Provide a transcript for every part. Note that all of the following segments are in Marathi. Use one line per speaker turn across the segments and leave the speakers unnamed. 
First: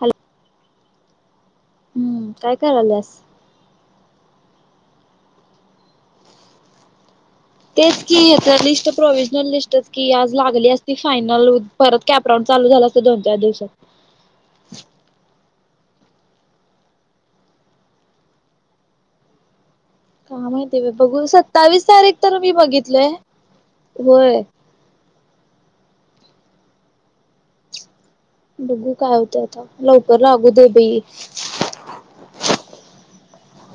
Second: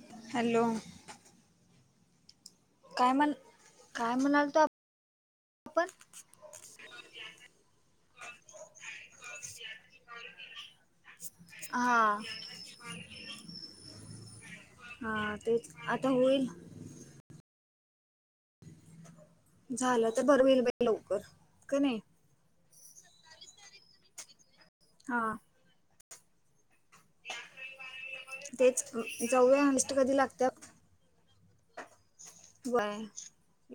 हॅलो
हॅलो
हम्म काय करायल्यास?
काय म्हण काय म्हणाल तो आपण?
तेच की हेच लिस्ट प्रोव्हजनल लिस्टच की आज लागली असती फायनल परत
हा
कॅपराऊंड चालू झाल असत दोन, चार दिवसात.
हा तेच आता होईल. झालं तर
का
बरं होईल
माहिती बाई
लवकर
बघू
का
सत्तावीस
नाही
तारीख तर मी बघितलय होय.
हा तेच
बघू काय होतय आता
जाऊया लिस्ट कधी
लवकर
लागत्या
लागू दे बई.
व्हय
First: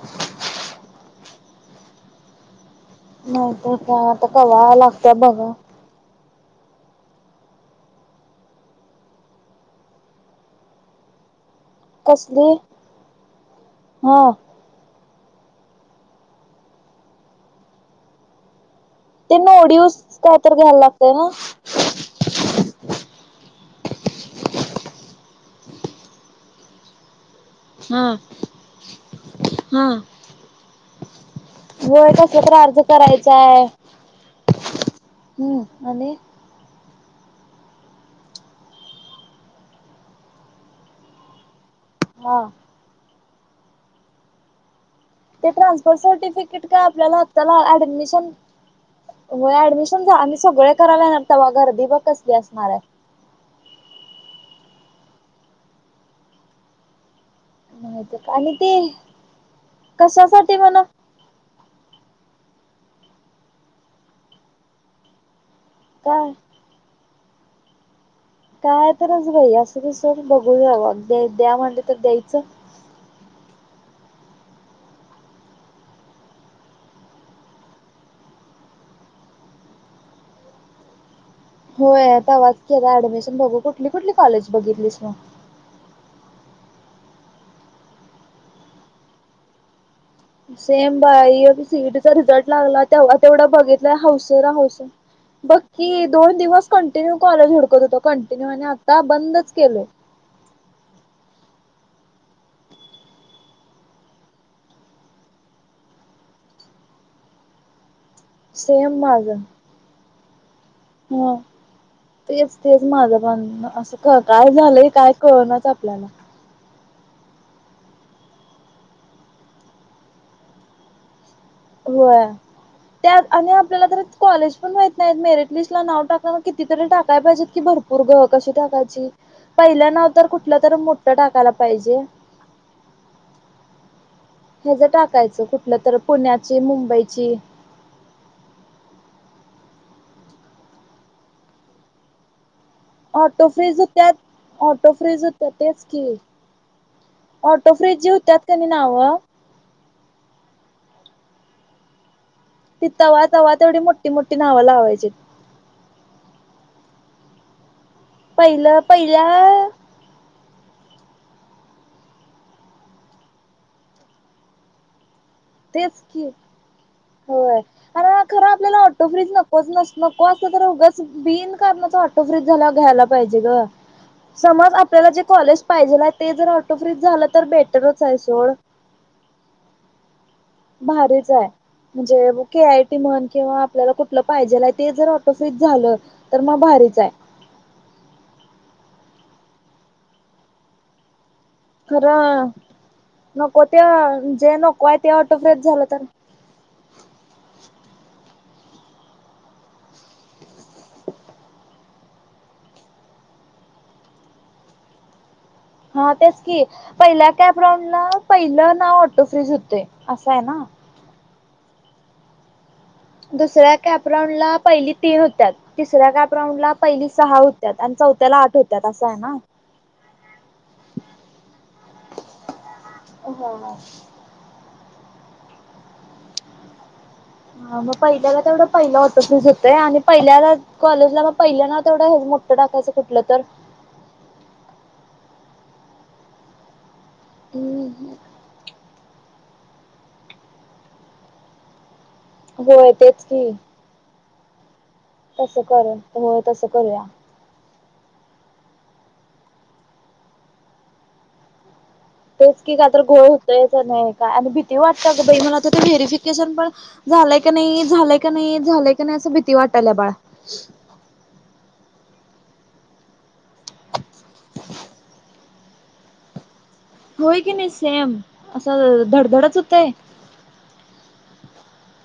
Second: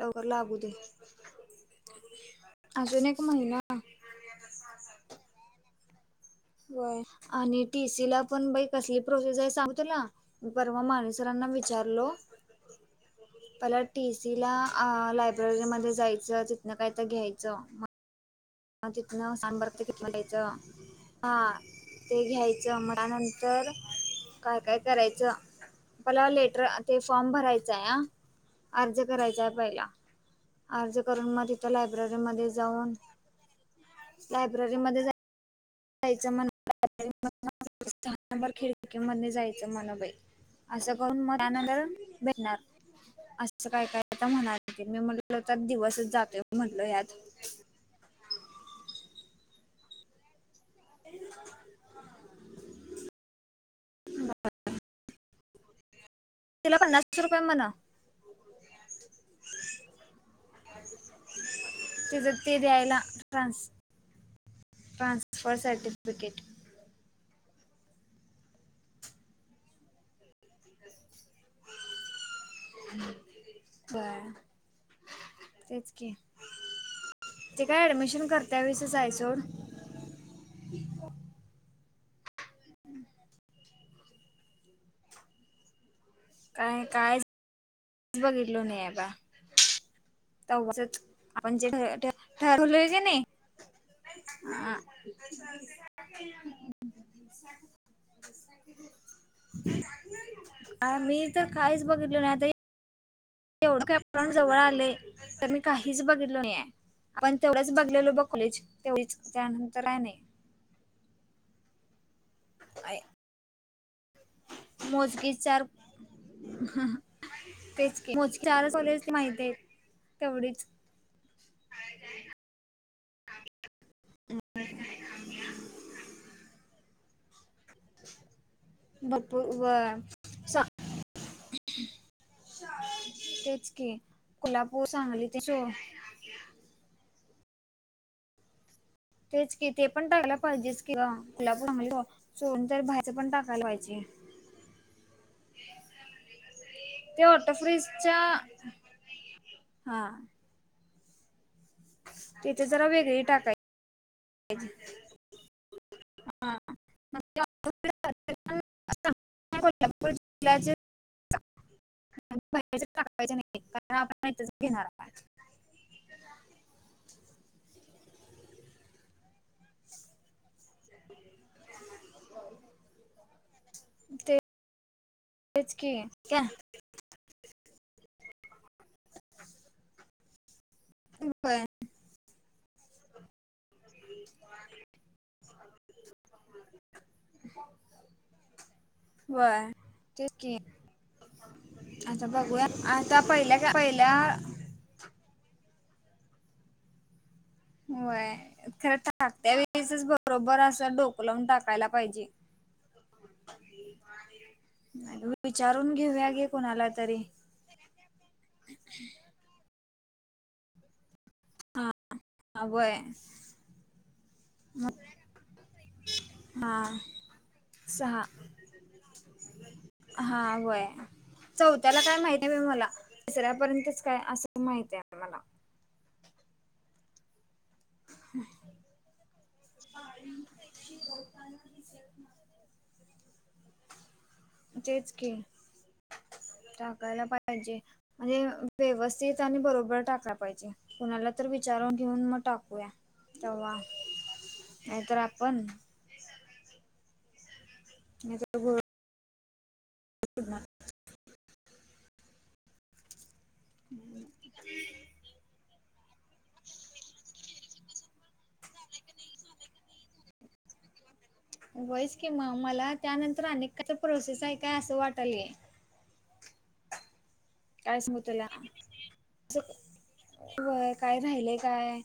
लवकर लागू दे. अजून एक
नाहीतर
महिना
काय आता कवा लागतय बघा
व्हय आणि टी सी ला पण बाई कसली प्रोसेस आहे सांगू तुला परवा माने सरांना विचार हॅलो
कसली
मला टी
हा
सी ला आ लाय [unintelligible] मध्ये जायचं तिथन काय तर घ्यायचं. ह तिथन
ते नोडीवूस
[unintelligible]
काय
द्यायचं
तर घ्यायला लागतंय ना?
हा. ते घ्यायचं अ मनंतर काय काय करायचं मला लेटर ते फॉर्म भरायचां आहे
हा
ह अर्ज करायचा आहे
हा.
पहिला. अर्ज करून मग तिथं
होय कसला
लायब्ररीमध्ये
तर अर्ज
जाऊन
[unintelligible]
लायब्ररीमध्ये जाय
हम्म आ
जायचं म [unintelligible] सहा नंबर खिडकी मध्ये जायचं मन बाई. असं करून मग त्यानंतर
हा.
भेटणार असं काय काय आता म्हणालती मी म्हणलो
ते ट्रान्सफर सर्टिफिकेटच आपल्याला आताला ऍडमिशन व्हय ऍडमिशन झा आणि सगळे कराला येणार तवा गर्दी ब कसली असणार आहे.
तिला पन्नास रुपये म्हणाव
आणि ते कशासाठी म्हण
तिज ते द्यायला ट्रानस ट्रान्सफर सा
काय
सरफिकेट.
काय तरच बाई असूदे सोड बघू [unintelligible] द्या म्हणल तर द्यायचं.
व्हय तेच की ते काय ऍडमिशन करत्यावेळीस जाय सोड. ह
होय तवाच की आता ऍडमिशन बघू कुठली कुठली कॉलेज बघितलीस मग?
काय काय बघितलो नाही आता.
सेम बाई सी ई टी चा रिझल्ट लागला
ठरवलोय की
तेव्हा
नाही
तेवढ बघितलंय हौसन हौस बक्की दोन दिवस कंटिन्यू कॉलेज हुडकत होतो कंटिन्यू आणि आता बंदच केलय.
आम्ही तर काहीच बघितलो नाही आता एवढं कॅप राऊंड जवळ आलंय तर मी काहीच बघितलो नाहीय आपण तेवढंच बघलेलो बघ कुलेज
सेम
तेवढळीच त्यानंतर आहे नाही.
हा तेच तेच माझं बांधण असं. का काय झालंय काय कळणारच आपल्याला.
तेचज चार चलेच माहिती आहे तेवढीच.
हो त्या आणि आपल्याला तर कॉलेज पण व्हाय. नाही मेरिट लिस्ट ला नाव टाक कितीतरी टाकाय पाहिजेत की भरपूर ग कशी टाकाय.
भरपूर
पहिलं नाव तर
व
कुठलं तर मोठं टाकायला पाहिजे.
तेच की.
ह्याच
कोल्हापूर सांगली ते
टाकायचं
सो
कुठलं तर पुण्याची मुंबईची.
तेच की ते पण टायल पाहिजे की ग कोच बाहेर
ऑटो फ्रीज त्यात ऑटो फ्रीज त्या तेच की
ते
ऑटो फ्रिरीज जे
फ्रीजच्या
होत्यात कनी नाव
हा तिथे ज..
ती तवा तवा तेवढी मोठी मोठी नाव लावायची.
हां
पहिलं पहिल..
डोक्यावर पडली प.. ल्या ज म्ह टाकायचे नाही कारण आपण माहिच घेणार काय?
तेच की, होय. आणि खरं आपल्याला ऑटो फ्रिरीज नकोचस नको असं तर उग बिन कारणाचं फ्रिज झाल्यावर घ्यायला पाहिजे ग,
ते
समज आपल्याला जे कॉलेज
तेच की
पाहिजेल आहे ते
काय
जर ऑटो फ्रीज झालं तर बेटरच आहे सोड.
[unintelligible]
भारीच आहे
होय
म्हणजे के. आय. टी. म्हण किंवा आपल्याला कुठलं पाहिजेला आहे ते जर ऑटो फ्रिज झालं तर मग भारीच आहे.
व्हय, तेच की आता
खरं
बघूया आता पहिल्या का पहिल्या
कोय ते तेव्हा तसंच झालं तर?
होय खरं टाकत्या वेळेचच बरोबर असं डोकलावून टाकायला पाहिजे. [unintelligible]
हा
घेऊया
तेच
घे
की
कोणाला तरी
पहिला कॅप राऊंडला पहिलं नाव ऑटो फ्रीज होते असं आहे ना.
हा.. ह व्हय
दुसऱ्या कॅपराऊंड ला पहिली ते होत्यात. तिसऱ्या काॅप राऊंडला
हा
पहिली सहा होत्या आणि
सहा
चौथ्याला आठ होत्या असं आहे ना.
हा व्हय चौथ्याला काय माहिती आहे म मला तिसऱ्यापर्यंतच काय अस माहिती आहे मला
हा मग पहिल्याला तेवढं पहिला होतं फीझ होतय आणि पहिल्याला कॉलेजला मग पहिल्या ना तेवढं मो टाकायचं कुठलं तर?
तेेच के टाकायला पाहिजे
हम्म
आणि व्यवस्थित आणि बरोबर टाकला पाहिजे, कुणाला तर विचारून घेऊन म टाकू या
होय तेच
तवा
तस करू हो तसं करूया.
मीज [inaudible]
तेच की काय तर घोळ होतोयच नाही का आणि भीती वाटत ग बाई मला आ ते व्हेरिफिकेशन पण झालंय का नाही, झालंय का नाही, झालंय का नाही असं भीती वाटायल्या बाळ.
व्हाईस की म मला त्यानंतर अनेक काय तर प्रोसेस आहे काय असं वाटायलय.
होय की नाही
काय
सेम
सांगू
असं धडधडच होतय.
व्हय काय राहिलेय काय.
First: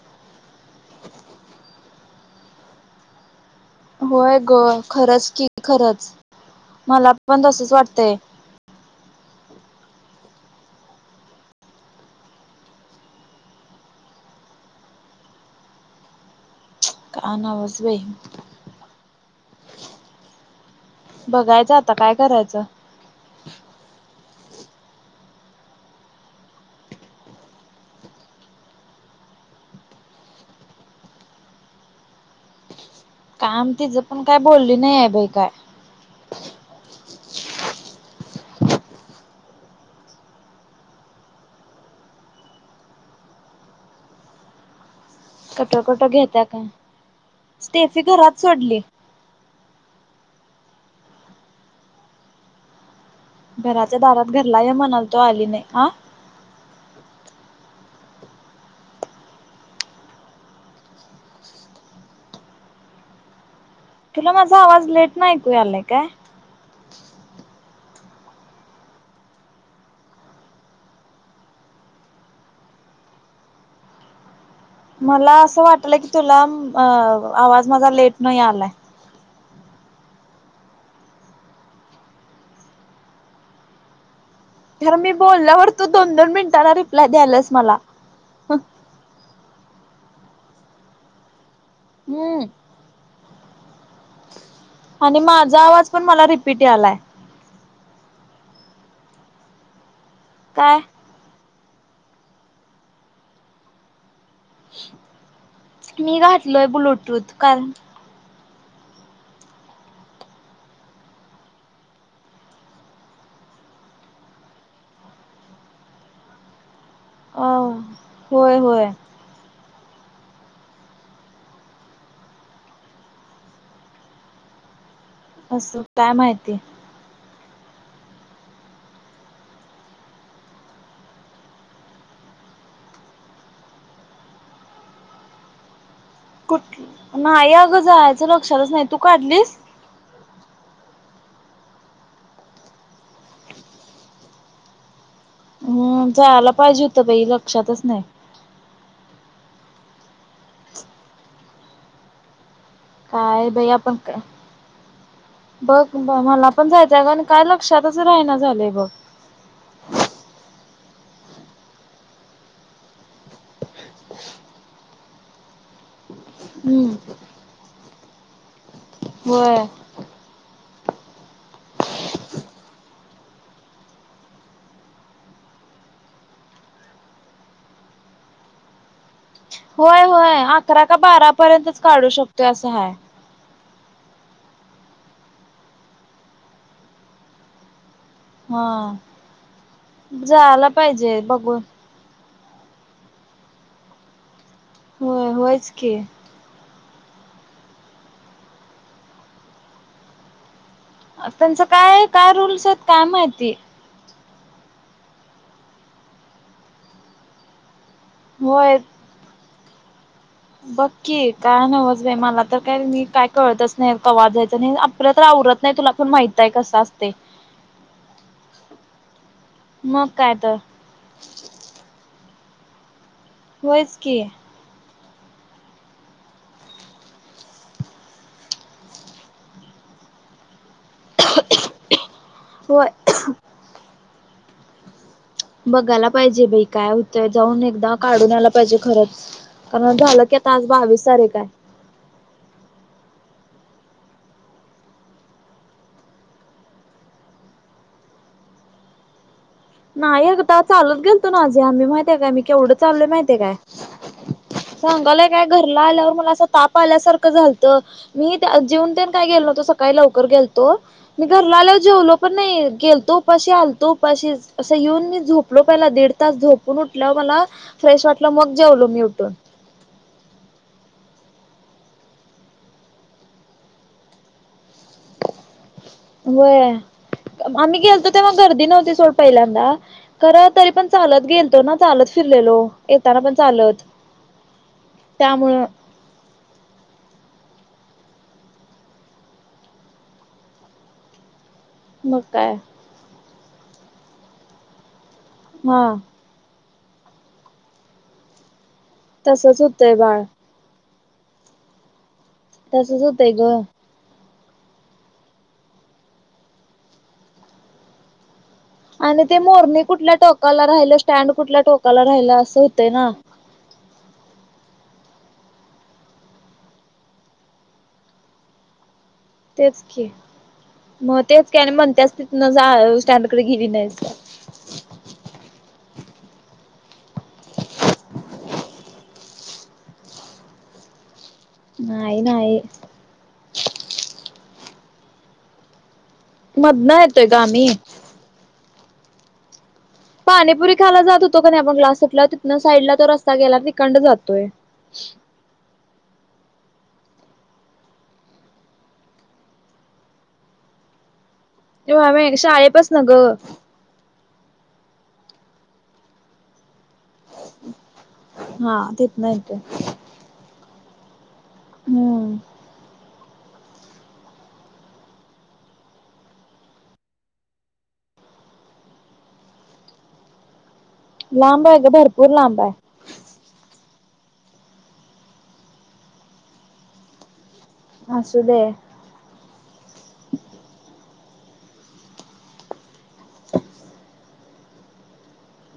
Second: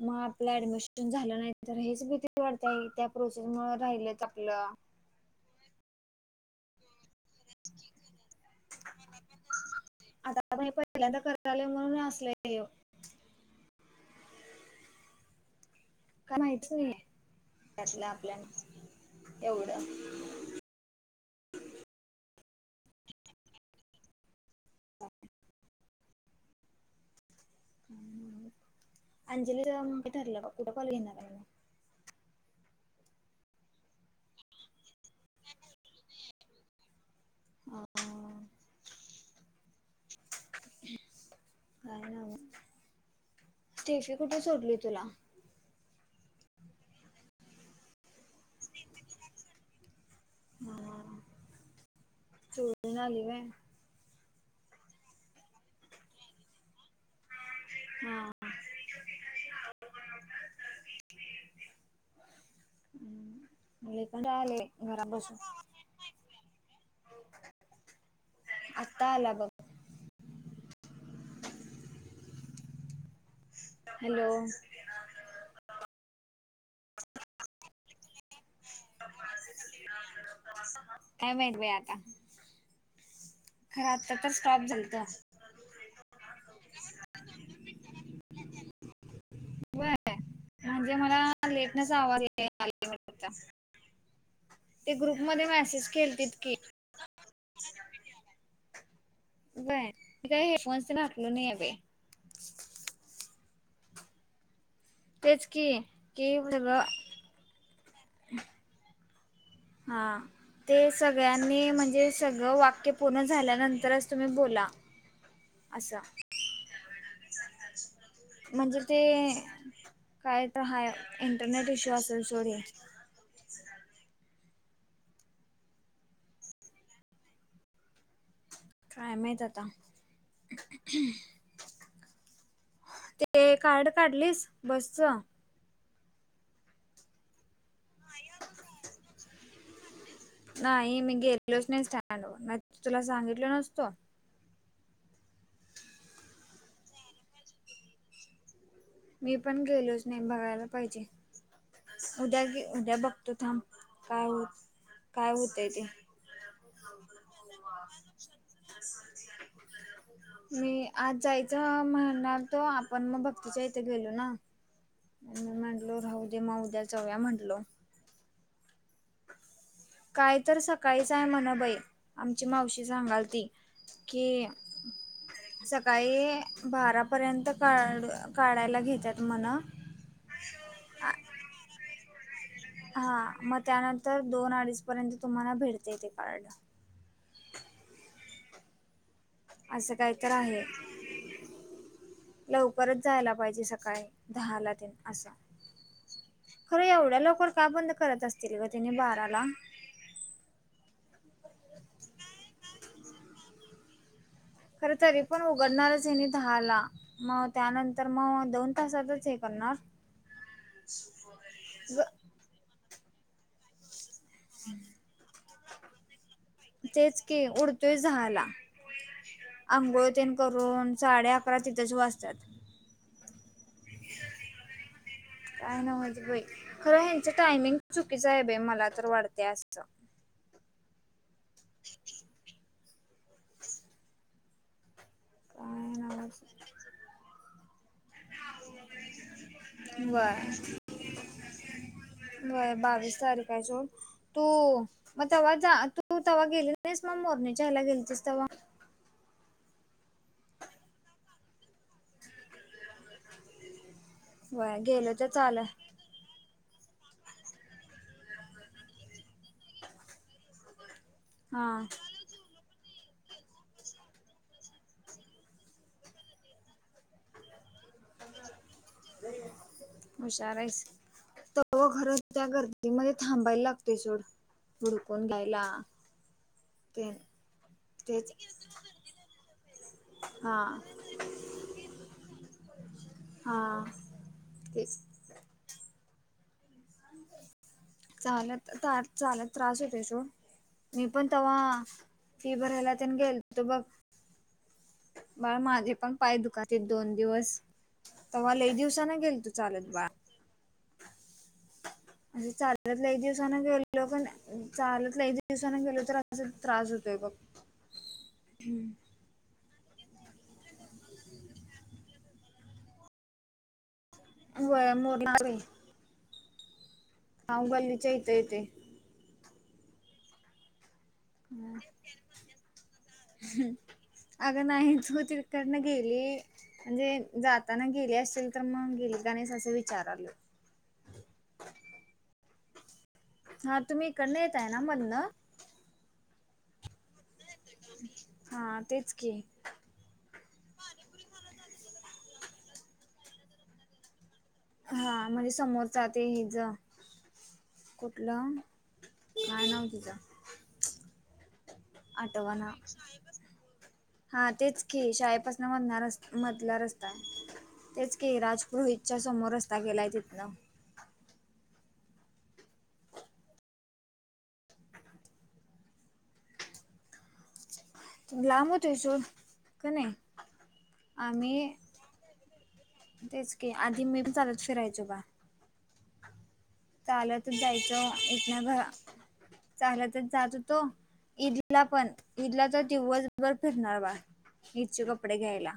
म आपलं ऍडमिशन झालं नाही तर हेच भीती वाढते त्या प्रोसेसमुळ.
होय ग खरंच की खरच मला पण तसच वाटतय.
आता बाई पहिल्यांदा करायलोय म्हणून असलं हे. काय माहीतीच नाहीेये
काय नवच बाई
त्यातलं आपल्या ना एवढं.
बघायचं आता काय करायचं?
हम्म अंजली का कुठे ठरलं म कुठे कॉल घेणार आहे म?
काम तिचं पण काय बोलली नाही आहे बाई काय.
हा. काय न्हव स्टेफी कुठे सोडली तुला?
कटो कटो घता्या का स्टेफी घरात सोडली.
हा सोडून आली व्हय.
घराच्या दारात घरला ये म्हणाल तो आली नाही आ.
हा. हम्म. ले
तुला
कंटाळ
माझा
आले
आवाज
घरा
लेट नाही
बसून.
ऐकू आलाय काय
आता आला बग. हॅलो.
मला असं वाटलं की तुला अ आवाज माझा लेट न यायलाय.
काय माहित बाई आता. खर आत्ता तर स्टॉप झा
खर मी बोलल्यावर तू दोन दोन मिनिटांला रिप्लाय द्यायल्यास मला.
व्हय म्हणजे मला लेटनच आवाज [inaudible]
हम्म
ते
आणि
ग्रुपमध्ये
माझा
मेसेज
आवाज पण मला
केलतीत की
रिपीट यालाय
व्हय मी काय हेडफोन्स ना आपलो नाही आहे बाई. तेच की
मी
कि
घातलोय
सगळं
ब्लूटूथ कारण
हा. ते सगळ्यांनी म्हणजे सगळं वाक्य पूर्ण झाल्यानंतरच तुम्ही बोला. असा.
अ होय
म्हणजे
होय
ते काय तर हाय इंटरनेट इश्यू असेल सोड हे.
असं काय माहिती.
काय माहित आता. ते कार्ड काढलीस बसच?
कुठ नाही अगं जायचं लक्षातच नाही तू काढलीस?
नाही मी गेलेलोच नाही स्टँड व नाही त तुला सांगितल नसतो.
हम जायला पाहिजे होतं बाई लक्षातच नाही.
मी पण गेलोच नाही बघायला पाहिजे. उद्या गे उद्या बघतो
काय
थांब
बाई आपण का
काय होत काय होतय ते
बघ मला पण जायचं आणि काय लक्षातच राहिना झालंय बघ
मी आज जायचं म्हणालतो आपण मग भक्तीच्या तिथे गेलो ना म म्हटलो राहू दे उद्या
हम्म
जाऊया म्हटलो
होय
काय तर सकाळीच आहे म्हण बाई आमची मावशी सांगालती की सकाळी बारा पर्यंत काढ काढायला घेत्यात
होय होय अकरा का बारा पर्यंतच काढू शकतोय असं हाय
हा म त्यानंतर दोन अडीच पर्यंत तुम्हाला भेटते ते कार्ड
हा
असं काही तर आहे
जायाला पाहिजे बघून
लवकरच जायाला पाहिजे सकाळी दहाला तेन अस
होय होयच की
खरं एवढ्या लवकर का बंद करत असतील ग त्यांनी बाराला
त्यांचं काय काय रूल्स आहेत काय माहिती
खर तरी पण उघडणारच ह्यांनी दहाला मग त्यानंतर म दोन तासातच हे करणार
बघकी काय
ग.
नव्हच बाई मला तर काय मी काय कळतच नाही कवा जायचं तेन आपल तर आवरत नाही तुला पण माहित आहे कसं असतय
तेच की ऊठतोयच दहाला
मग
आंघोळतेन
काय तर
करून साडे अकरा तिथंच वाजतात
होयच की
काय नव्हच बाई खरं ह्यांचं टायमिंग चुकीचं आहे बाई मला तर वाटतंय असं
होय
काय
बघायला
नव्हच
पाहिजे बाई काय होतंय जाऊन एकदा काढून आला पाहिजे खरंच कारण झालं की आता आज बावीस तारीख आहे
व्हय बावीस तारीख आहे सोड तू म तवा जा तू तवा गेली नाहीस म मोरणीच्याह्याला गेलतीस तवा
नाही अग तवा चालत गेलतो नवं आम्ही माहित माहीत आहे काय मी केवढं चाललोय माहित हाय काय
होय गेलो तर
सांगलोय काय
चालंल
घरला आल्यावर मला अस ताप आल्यासारखं झालत मी जेऊन तेन काय गेलो नवतो सकाळी लवकर गेलतो मी घरला
हा
आल्यावर जेवलो पण नाही गेलतो उपाशी आलतो उपाशीच असं येऊन मी झोपलो पहिला दीड तास झोपून उठल्यावर मला फ्रेश वाटलं मग जेवलो मी उठून
हुशार आहेस खर त्या गर्दीमध्ये थांबायला लागतंय सोड हुडकून द्यायला
होय आम्ही गेलतो तेव्हा
तेच
गर्दी नव्हती सोड पहिल्यांदा खरं
हा
तरी पण चालत गेलतो ना चालत फिरलेलो येताना पण चालत
हा तेच
त्यामुळं
[inaudible] चालत चालत त्रास होतोय सोड मी पण तवा
मग
फी
काय
भरायला तेन गेलतो बघ बाळ
हा
माझे पण पाय दुखालतीत दोन दिवस तवा लई दिवसान गेलतो
तसच
चालत
होतंय
बाळ म्हणजे चालत
तसच
लई
होतंय
दिवसान
ग
गेलो गेलो पण चालत लई दिवसांना गेलो तर अजून त्रास होतोय बघ हू
आणि ते मोरणी कुठल्या टोकाला राहिलं स्टँड कुठल्या टोकाला राहिलं असं होतंय ना.
व्हय मोर [unintelligible] नाव गल्लीच्या इथं येतंय.
तेच की, मग तेच की आणि म्हणत्यास तिथन जा हळू हळू स्टॅंडकड गेली नाहीस काय.
अगं नाही तू तिकडनं गेली म्हणजे जाताना गेली असशील तर मग गेलीस का नाहीस असं विचारालोय.
नाही. नाहि.
हा तुम्ही इकडन येताय ना मधन.
मधन येतोय ग आम्ही.
हा तेच की.
पाणीपुरी खायाला जात होतो क नाही आपण क्लास सुटल्यावर तिथनं साईडला तो रस्ता गेलाय तिकंड जातोय.
हा म्हणजे समोरचा ते हे जा कुठला काय नाव तिचा.
तेव्हा वेळ शाळेपसन ग.
हा तेच की, शाळेपासन मधणा रस्ता मधला रस्ता. तेच की
हा
राजपुरोहितच्या
तिथनं
समोर
येतोय
रस्ता गेलाय तितन.
हम्म
लांब होतोय सोड क नाही.
लांब
आम्ही
आहे ग भरपूर लांब आहे.
तेच की आधी मी बी चालत फिरायचो बा चालतच जायच चो
असू दे
इथनं घरा चालतच जात होतो. ईदला पण ईदला तर दिवसभर फिरणार बा ईदची कपडे घ्यायला.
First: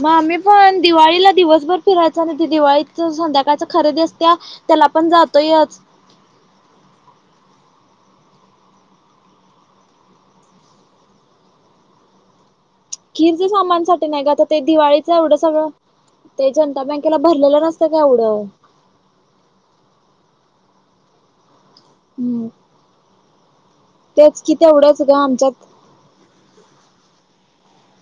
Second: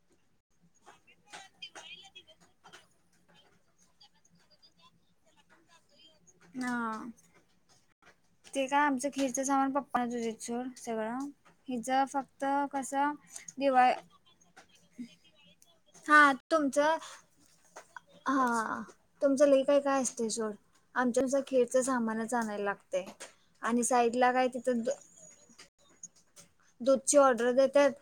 मग आम्ही पण दिवाळीला दिवसभर फिरायच आणि दि दिवाळीच संध्याकाळच खरेदि असत्या. त्याला पण जातोयचं.
हा. ते काय आमचं खिरीचं सामान पप्पा आणत होतीत सोड सगळं खिरीच फक् तर कसं
खीरच
दिवाळ
सामानसाठी नाही ग आता ते दिवाळीच एवढ सगळ
हा
ते जनता
तुमचं
बँकेला भरलेलं नसतंय काय एवढ.
हा तुमचं लय काय काय असतंय सोड आमच कस खिरीच सामानच
हम्म.
आणाय लागतय आणि साईडला
तेच
काय
कि
तिथं
तेवढंच ग
[unintelligible]
आमच्यात
दूधची ऑर्डर देत्यात.